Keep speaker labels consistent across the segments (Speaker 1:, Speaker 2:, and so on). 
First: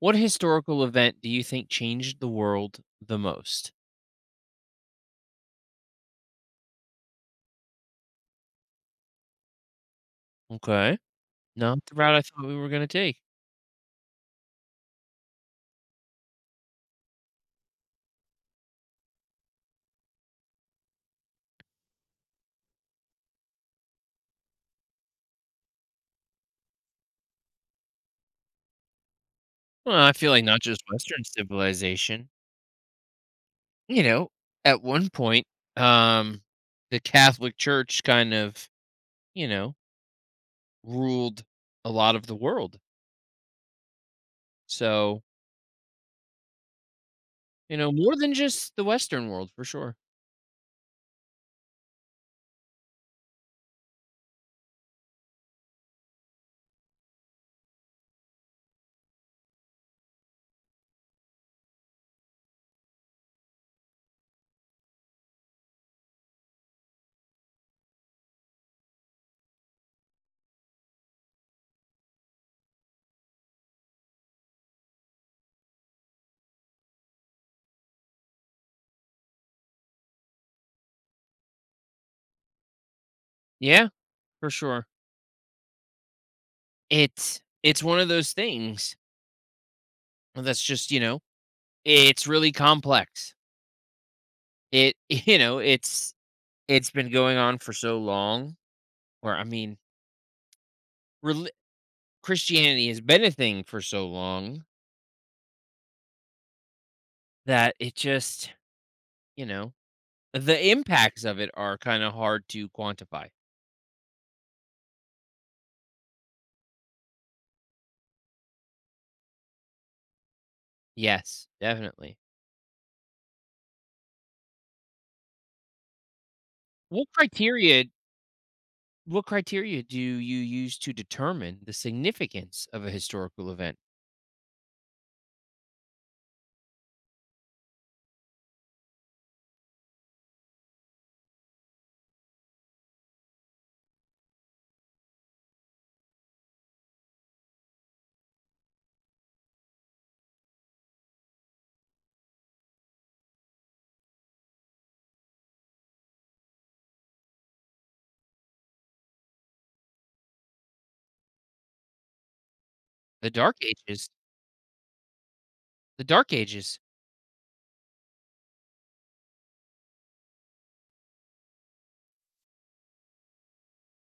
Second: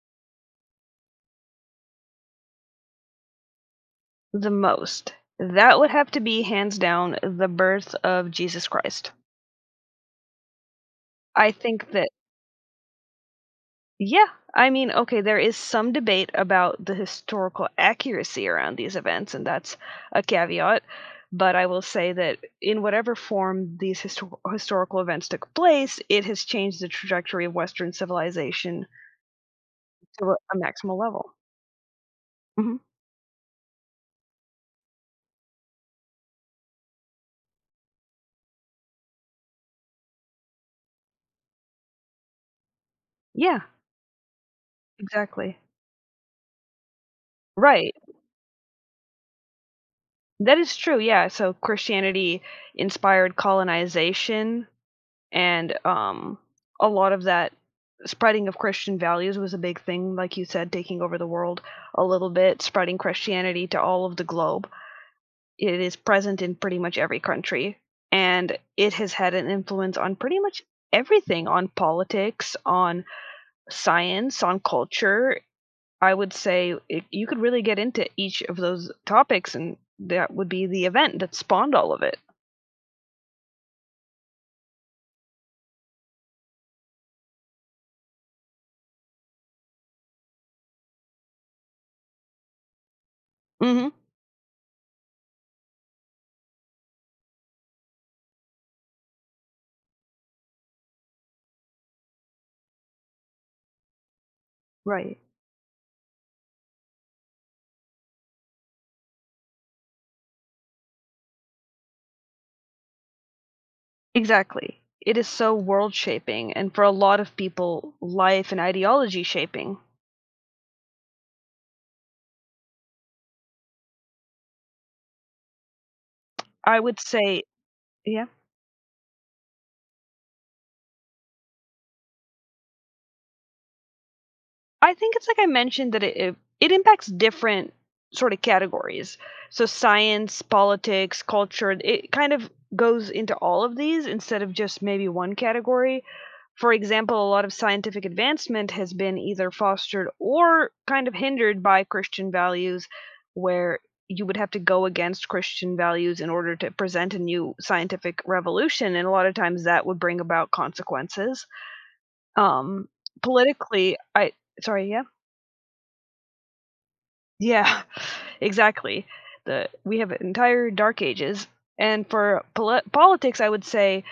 Speaker 1: What historical event do you think changed the world the most?
Speaker 2: The most? That would have to be hands down the birth of Jesus Christ.
Speaker 1: Okay.
Speaker 2: I
Speaker 1: Not
Speaker 2: think
Speaker 1: the
Speaker 2: that
Speaker 1: route I thought we were going to take.
Speaker 2: yeah, there is some debate about the historical accuracy around these events, and that's a caveat. But I will say that in whatever form these historical events took place, it has changed the trajectory of Western civilization
Speaker 1: Well, I
Speaker 2: to
Speaker 1: feel like
Speaker 2: a
Speaker 1: not just
Speaker 2: maximal
Speaker 1: Western
Speaker 2: level.
Speaker 1: civilization.
Speaker 2: Hmm
Speaker 1: You know, at one point, um, the Catholic Church kind of, you know, ruled a lot of the world.
Speaker 2: Yeah,
Speaker 1: So,
Speaker 2: exactly.
Speaker 1: you know,
Speaker 2: Right.
Speaker 1: more than just the Western world for sure.
Speaker 2: That is true. Yeah. So Christianity inspired colonization and a lot of that spreading of Christian values was a big thing, like you said, taking over the world a little bit, spreading Christianity to all of the globe. It is present in pretty much every country, and it has had an influence on pretty much everything on politics, on science, on culture. I would say it, you could really get into each of those topics, and that would be the event that spawned all of it.
Speaker 1: Yeah, for sure. It's one of those things that's just, you know, it's really complex.
Speaker 2: Hmm
Speaker 1: It you know, it's been going on for so long, or I mean, reli Christianity has been a thing for so long
Speaker 2: Right.
Speaker 1: that it just, you know, the impacts of it are kinda hard to quantify.
Speaker 2: Exactly. It is so world shaping, and for a lot of people, life and ideology shaping.
Speaker 1: Yes, definitely.
Speaker 2: I would
Speaker 1: What
Speaker 2: say
Speaker 1: criteria
Speaker 2: yeah?
Speaker 1: what criteria do you use to determine the significance of a historical event?
Speaker 2: I think it's like I mentioned, that it impacts different sort of categories. So science, politics, culture, it kind of goes into all of these instead of just maybe one category. For example, a lot of scientific advancement has been either fostered or kind of hindered by Christian values, where you would have to go against Christian values in order to present a new scientific revolution. And a lot of times that would bring about consequences. Um,
Speaker 1: The Dark
Speaker 2: politically,
Speaker 1: Ages
Speaker 2: I sorry, yeah?
Speaker 1: the Dark Ages.
Speaker 2: Yeah, exactly. The we have entire dark ages, and for politics, I would say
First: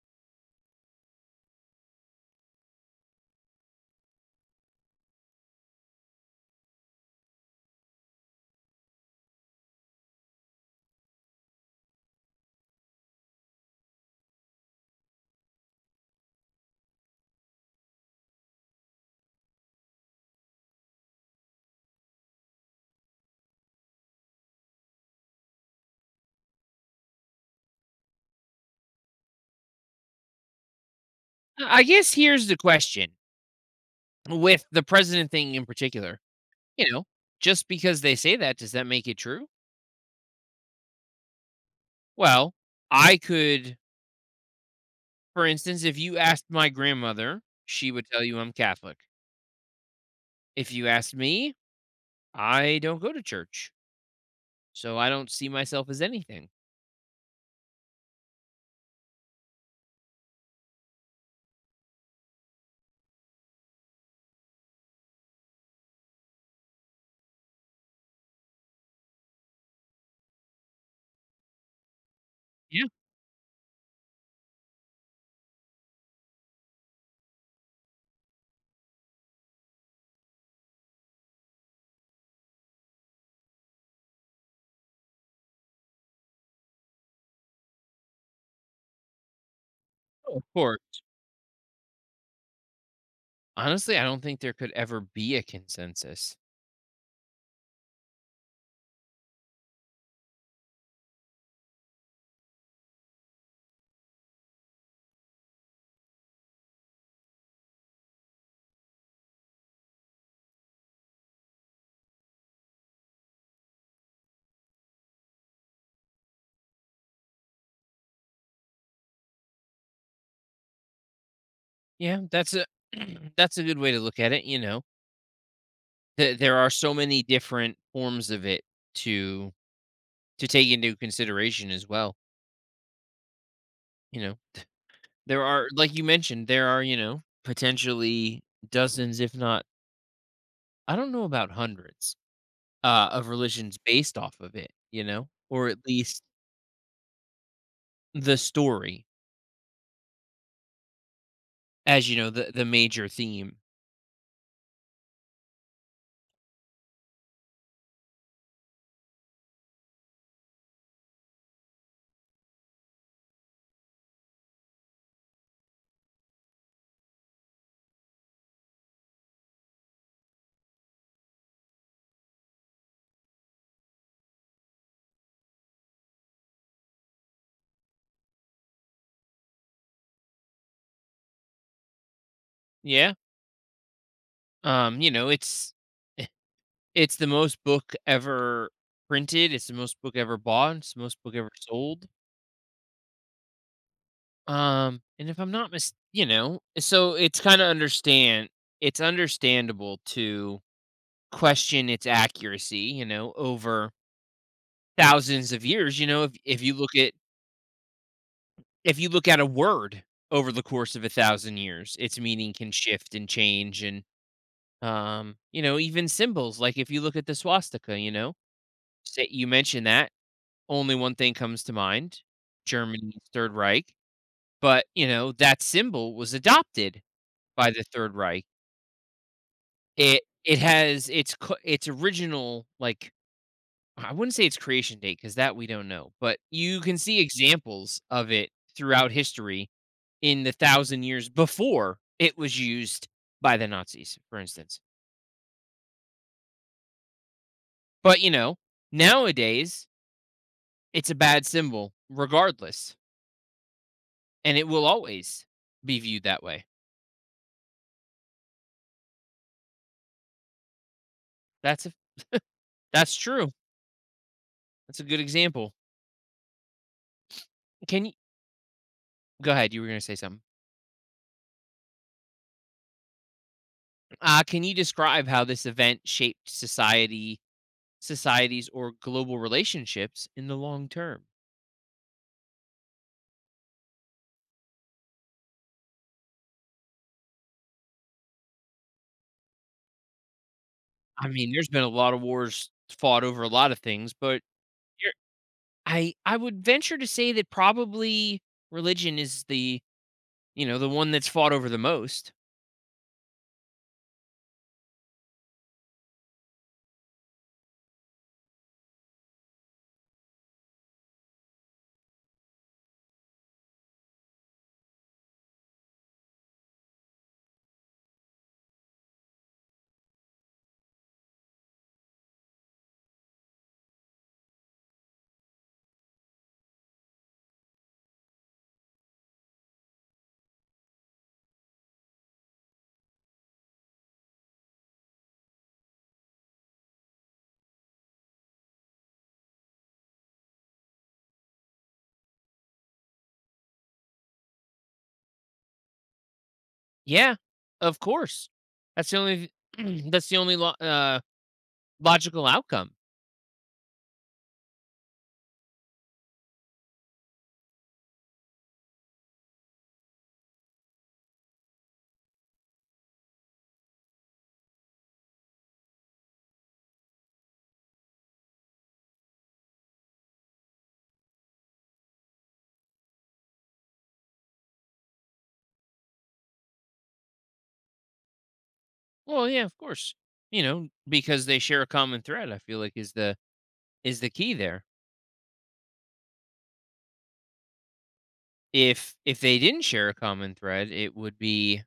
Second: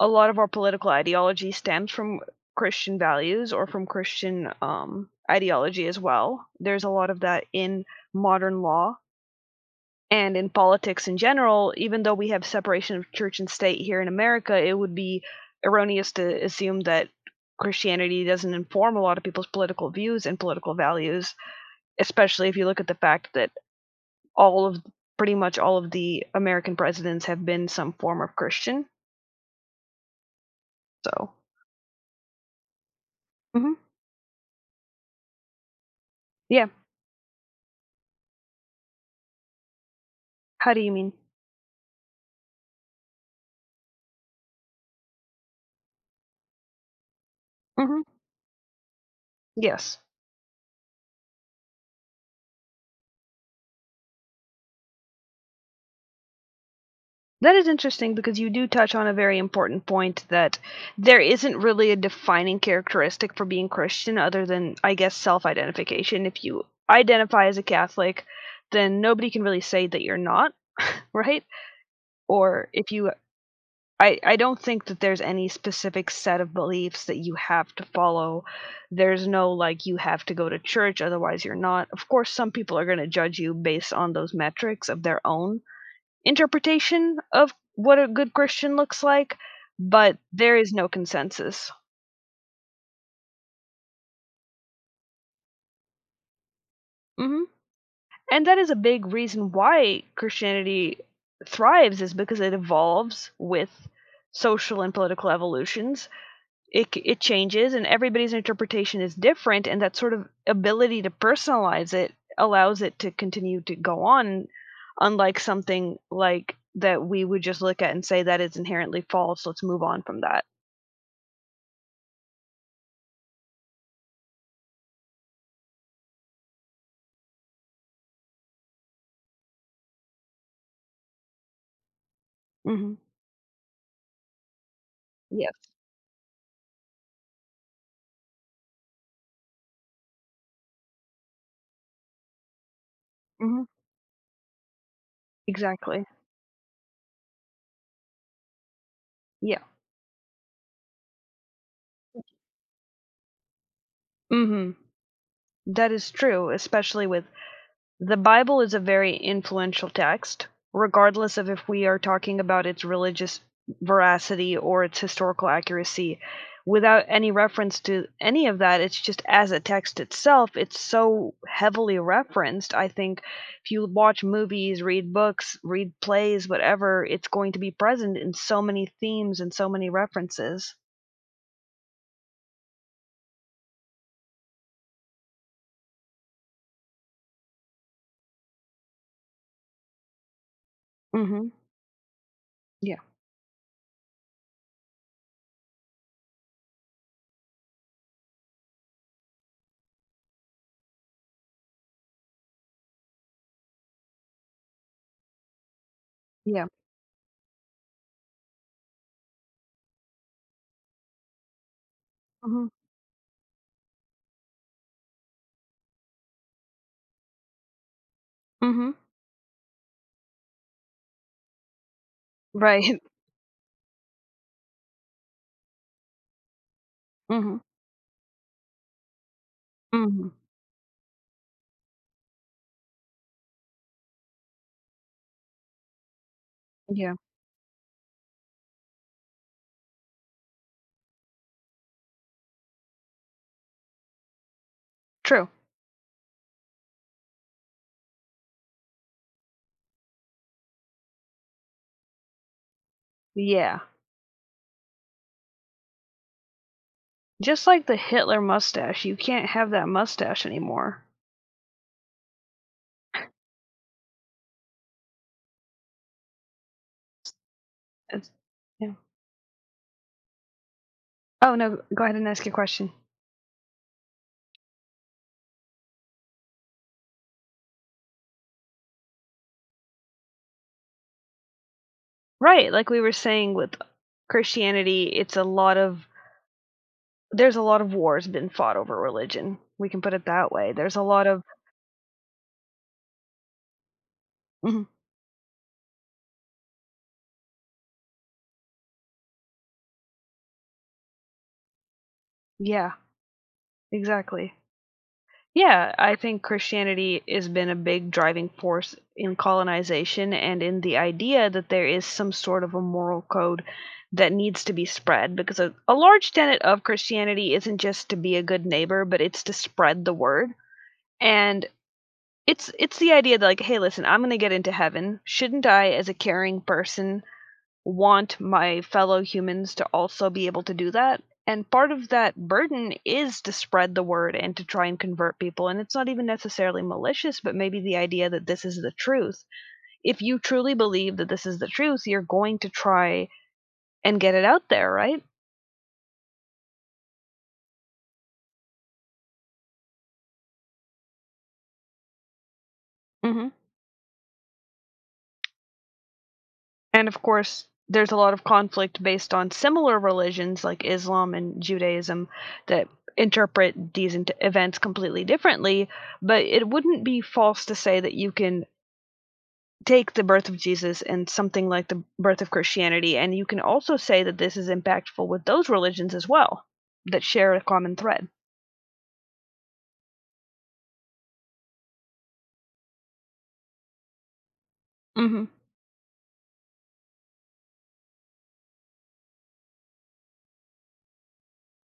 Speaker 2: a lot of our political ideology stems from Christian values or from Christian ideology as well. There's a lot of that in modern law and in politics in general. Even though we have separation of church and state here in America, it would be erroneous to assume that Christianity doesn't inform a lot of people's political views and political values, especially if you look at the fact that all of pretty much all of the American presidents have been some form of Christian. So,
Speaker 1: I guess here's the question
Speaker 2: mhm.
Speaker 1: with the president thing in particular,
Speaker 2: Yeah.
Speaker 1: you know, just because they say that, does that make it true?
Speaker 2: How do you mean?
Speaker 1: Well, I could for instance, if you asked my grandmother, she
Speaker 2: Mhm.
Speaker 1: would tell you I'm Catholic.
Speaker 2: Yes.
Speaker 1: If you asked me, I don't go to church, so I don't see myself as anything.
Speaker 2: That is interesting because you do touch on a very important point that there isn't really a defining characteristic for being Christian other than, I guess, self-identification. If you identify as a Catholic, then nobody can really say that you're not, right? Or
Speaker 1: Yeah,
Speaker 2: if you I don't think that there's any specific set of beliefs that you have to follow. There's no, like, you have to go to church, otherwise you're not. Of course, some people are gonna judge you based on those metrics of their own interpretation of what a good Christian looks like, but
Speaker 1: oh, of
Speaker 2: there is no
Speaker 1: course.
Speaker 2: consensus.
Speaker 1: Honestly, I don't think there could ever be a consensus.
Speaker 2: Mhm. And that is a big reason why Christianity thrives is because it evolves with social and political evolutions, it changes and everybody's interpretation is different and that sort of ability to personalize it allows it to continue to go on, unlike something like that we would just look at and say that is inherently false. Let's move on from that.
Speaker 1: Yeah, that's a that's a good way to look at it, you know. There are so many different forms of it to to take into consideration as well,
Speaker 2: Hmm
Speaker 1: you know. There
Speaker 2: yes.
Speaker 1: are, like you mentioned, there are, you know, potentially dozens if not, I don't know, about hundreds, of
Speaker 2: hmm
Speaker 1: religions based off of it, you know, or at
Speaker 2: exactly.
Speaker 1: least the story,
Speaker 2: Yeah.
Speaker 1: as you know, the major theme.
Speaker 2: hmm that is true, especially with the Bible is a very influential text, regardless of if we are talking about its religious veracity or its historical accuracy. Without any reference to any of that, it's just as a text itself, it's so heavily referenced. I think if you watch movies, read books, read plays, whatever, it's going to be present in so many themes and so many references.
Speaker 1: Yeah. You know, eh, it's the most book ever printed, it's the most book ever bought, it's the most book ever
Speaker 2: Mhm.
Speaker 1: sold.
Speaker 2: Yeah.
Speaker 1: And if I'm not mis you know, so it's understandable to question its accuracy, you know, over thousands of years, you know,
Speaker 2: Yeah.
Speaker 1: if you look at a word over the course of a thousand years, its meaning
Speaker 2: Mhm.
Speaker 1: can shift and change. And, you know, even symbols, like if you look at the swastika, you know,
Speaker 2: Mhm.
Speaker 1: say you mentioned that, only one thing comes to mind,
Speaker 2: Right.
Speaker 1: Germany's Third Reich. But, you know, that symbol was adopted
Speaker 2: Mhm.
Speaker 1: by the Third Reich. It
Speaker 2: Mhm.
Speaker 1: it has its original, like, I wouldn't say its creation date because that we don't know, but you can
Speaker 2: Yeah.
Speaker 1: see examples of it throughout history in the thousand years before it was used by the Nazis, for instance.
Speaker 2: True.
Speaker 1: But you know, nowadays it's a bad symbol, regardless,
Speaker 2: Yeah.
Speaker 1: and it will always be viewed that way.
Speaker 2: Just like the Hitler mustache, you can't have that mustache anymore.
Speaker 1: That's a, that's true. That's a good example. Can you
Speaker 2: It's, yeah.
Speaker 1: go ahead? You were going to say something.
Speaker 2: Oh no, go ahead and ask your question.
Speaker 1: Can you describe how this event shaped society, societies, or global relationships in the long term?
Speaker 2: Right, like we were saying with Christianity, it's a lot of there's a lot of wars been fought over religion. We can put it that way. There's a lot
Speaker 1: I
Speaker 2: of
Speaker 1: mean, there's been a lot of wars fought over a lot of things, but
Speaker 2: Mhm.
Speaker 1: I would venture to say that probably religion is the, you know, the one that's fought over the most.
Speaker 2: Yeah, exactly. Yeah, I think Christianity has been a big driving force in colonization and in the idea that there is some sort of a moral code that needs to be spread because a large tenet of Christianity isn't just to be a good neighbor, but it's to spread the word. And it's the idea that like, hey, listen, I'm going to get into heaven. Shouldn't I as a caring person want my fellow humans to also be able to do that. And part of that burden is to spread the word and to try and convert people. And it's not even necessarily malicious, but maybe the idea that this is the truth. If you truly believe that this is the truth, you're going to try and get it out there, right?
Speaker 1: Yeah, of course. That's the only that's the only logical outcome.
Speaker 2: hmm And of course, there's a lot of conflict based on similar religions like Islam and Judaism that interpret these events completely differently. But it wouldn't be false to say that you can take the birth of Jesus and something like the birth of Christianity, and you can also say that this is impactful with those religions as well that share a common thread.
Speaker 1: Well, yeah, of course. You know, because they share a common thread, I feel like, is the key there.
Speaker 2: Hmm
Speaker 1: If they didn't share a common thread, it would be,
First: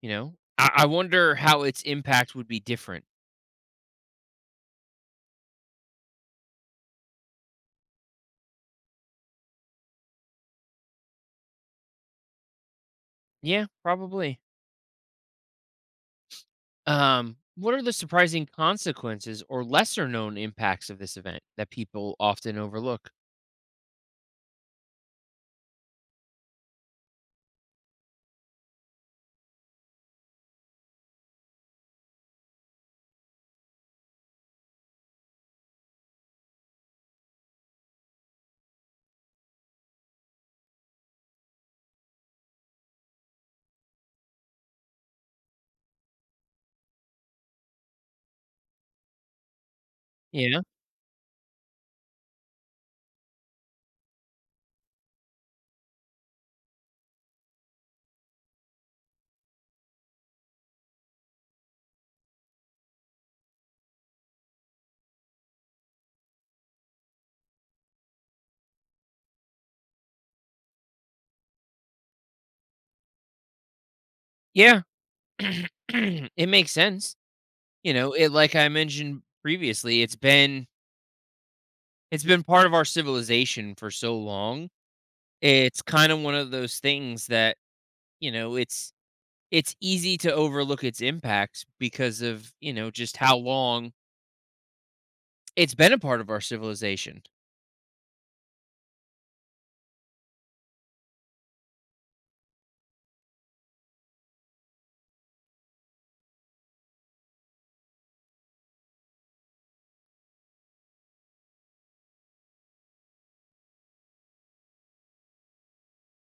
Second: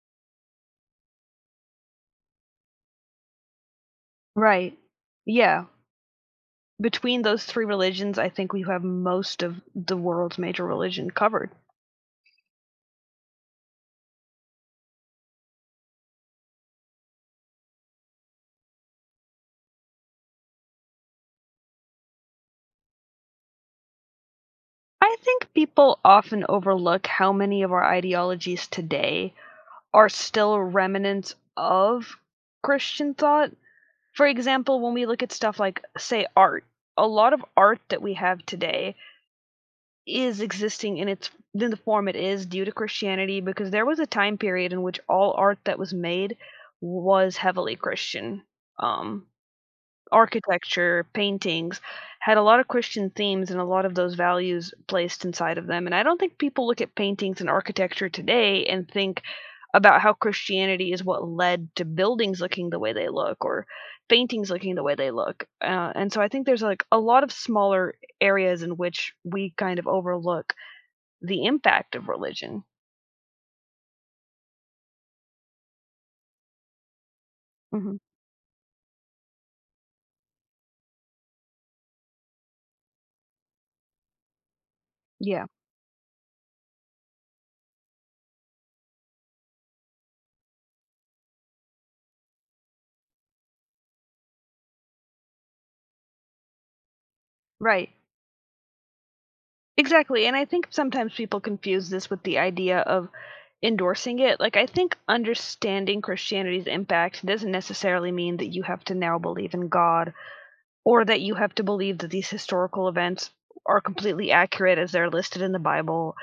Speaker 1: you know, I wonder how its impact would be different.
Speaker 2: Right. Yeah, between those three religions, I think we have most of the world's major religion covered.
Speaker 1: Yeah, probably. What are the surprising consequences or lesser known impacts of this event that people often overlook?
Speaker 2: I think people often overlook how many of our ideologies today are still remnants of Christian thought. For example, when we look at stuff like, say, art, a lot of art that we have today is existing in its in the form it is due to Christianity because there was a time period in which all art that was made was heavily Christian. Um
Speaker 1: Yeah.
Speaker 2: architecture, paintings, had a lot of Christian themes and a lot of those values placed inside of them. And I don't think people look at paintings and architecture today and think about how Christianity is what led to buildings looking the way they look or paintings looking the way they look. And so I think there's like a lot of smaller areas in which we kind of overlook the impact of religion.
Speaker 1: Yeah. It makes sense. You
Speaker 2: Hmm
Speaker 1: know, it, like I mentioned previously, it's been part of our civilization for so long.
Speaker 2: Yeah,
Speaker 1: It's kind of one of those things that, you know, it's easy to overlook its impacts because of, you know, just how long it's been a part of our civilization.
Speaker 2: right. Exactly, and I think sometimes people confuse this with the idea of endorsing it. Like, I think understanding Christianity's impact doesn't necessarily mean that you have to now believe in God or that you have to believe that these historical events are completely accurate as they're listed in the Bible.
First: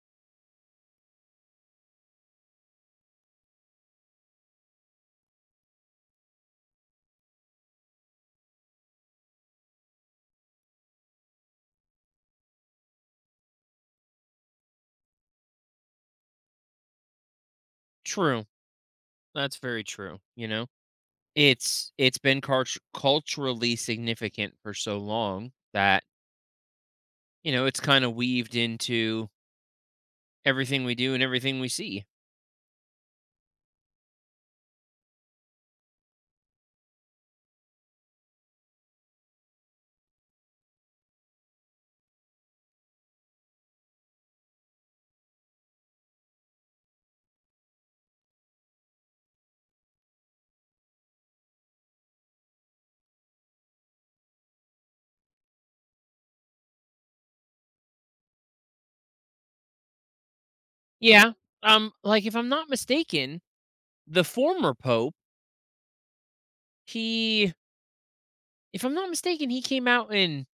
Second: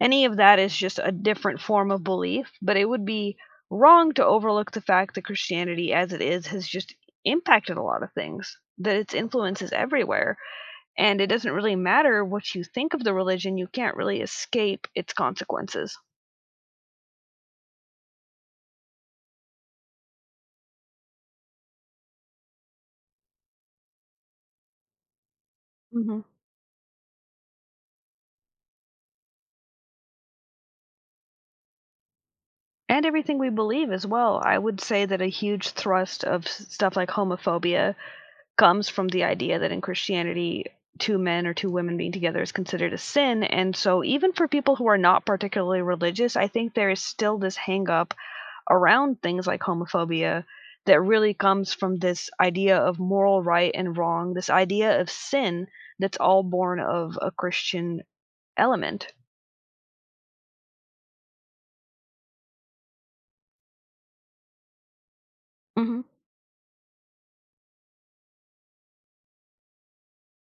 Speaker 2: Any of that is just a different form of belief, but it would be wrong to overlook the fact that Christianity as it is has just impacted a lot of things, that its influence is everywhere. And it doesn't really matter what you think of the religion, you can't really escape its consequences.
Speaker 1: True. That's very true, you know. It's been cart culturally significant for so long that,
Speaker 2: Mhm.
Speaker 1: you know, it's kinda weaved into everything we do and everything we see.
Speaker 2: And everything we believe as well. I would say that a huge thrust of stuff like homophobia comes from the idea that in Christianity, two men or two women being together is considered a sin. And so, even for people who are not particularly religious, I think there is still this hang up around things like homophobia that really comes from this idea of moral right and wrong, this idea of sin that's all born of a Christian element.
Speaker 1: Yeah, like, if I'm not mistaken, the former pope,
Speaker 2: Mhm.
Speaker 1: he, if I'm not mistaken, he came out and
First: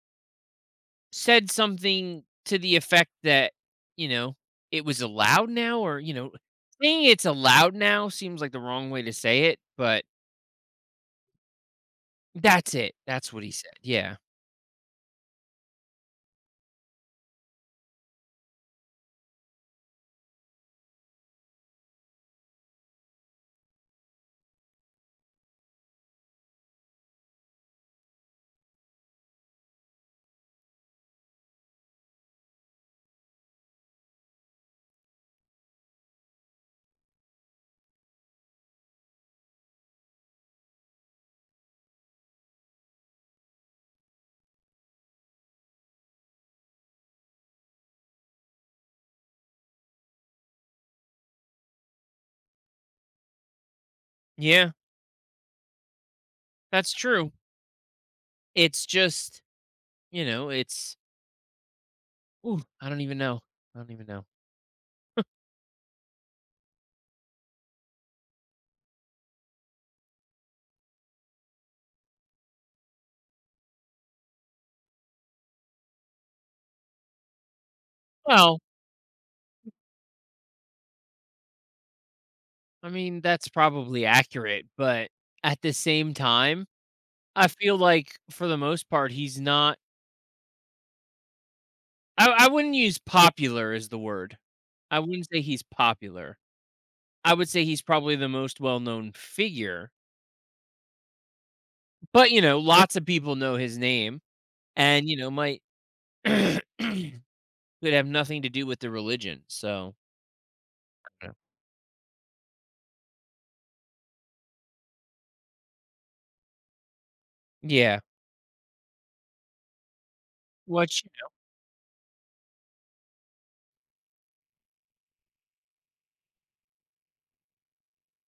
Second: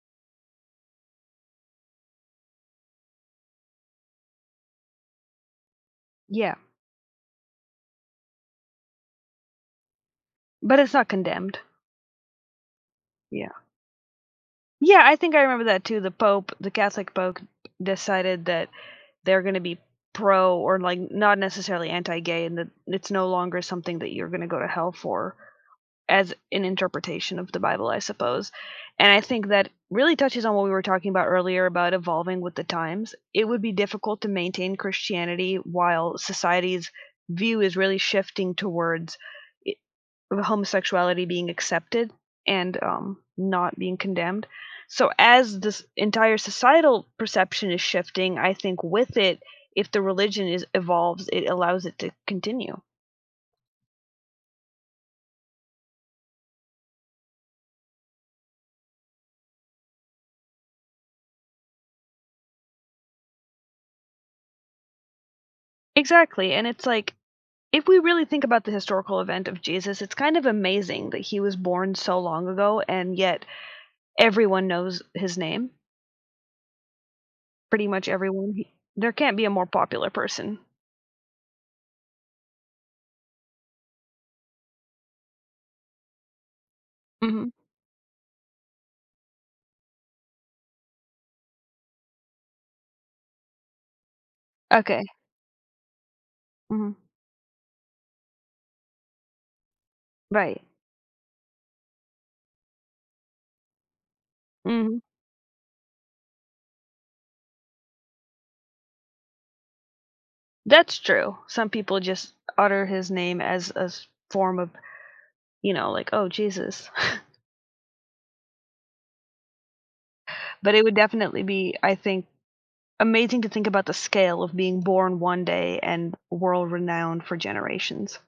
Speaker 1: said something to the effect that, you know, it was allowed now or, you know,
Speaker 2: Yeah,
Speaker 1: saying it's allowed now seems like the wrong way to say it, but
Speaker 2: but it's not condemned.
Speaker 1: that's it, that's what he
Speaker 2: Yeah.
Speaker 1: said, yeah.
Speaker 2: Yeah, I think I remember that too. The Pope, the Catholic Pope decided that they're going to be pro or like not necessarily anti-gay and that it's no longer something that you're going to go to hell for, as an interpretation of the Bible, I suppose. And I think that really touches on what we were talking about earlier about evolving with the times. It would be difficult to maintain Christianity while society's view is really shifting towards i- homosexuality being accepted and not being condemned. So, as this entire societal perception is shifting, I think with it, if the religion is evolves, it allows it to continue.
Speaker 1: Yeah, that's true. It's just, you know, it's ooh, I don't even know. I don't even know.
Speaker 2: Exactly. And it's like if we really think about the historical event of Jesus, it's kind of amazing that he was born so long ago and yet everyone knows his name. Pretty much everyone.
Speaker 1: Well,
Speaker 2: He there can't be a more popular person.
Speaker 1: I mean, that's probably accurate, but at the same time, I
Speaker 2: Mhm.
Speaker 1: feel like for the most part, he's not I wouldn't use popular as the word. I
Speaker 2: Okay.
Speaker 1: wouldn't say he's popular.
Speaker 2: Mhm.
Speaker 1: I would say he's probably the most well-known figure,
Speaker 2: Right.
Speaker 1: but, you know, lots of people know his name
Speaker 2: Mhm.
Speaker 1: and, you know, might could have nothing to do with the religion, so,
Speaker 2: That's
Speaker 1: yeah.
Speaker 2: true. Some people just utter his name as a s form of, you know, like, "Oh, Jesus."
Speaker 1: Yeah.
Speaker 2: But it would
Speaker 1: Which,
Speaker 2: definitely be, I think, amazing to think about the scale of being born one day and world renowned for generations.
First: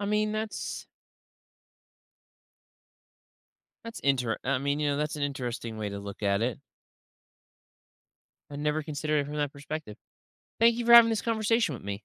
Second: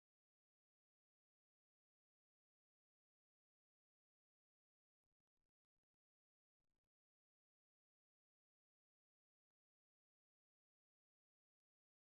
Speaker 1: I mean, That's inter I mean, you know, that's an interesting way to look at it. I never considered it from that perspective. Thank you for having this conversation with me.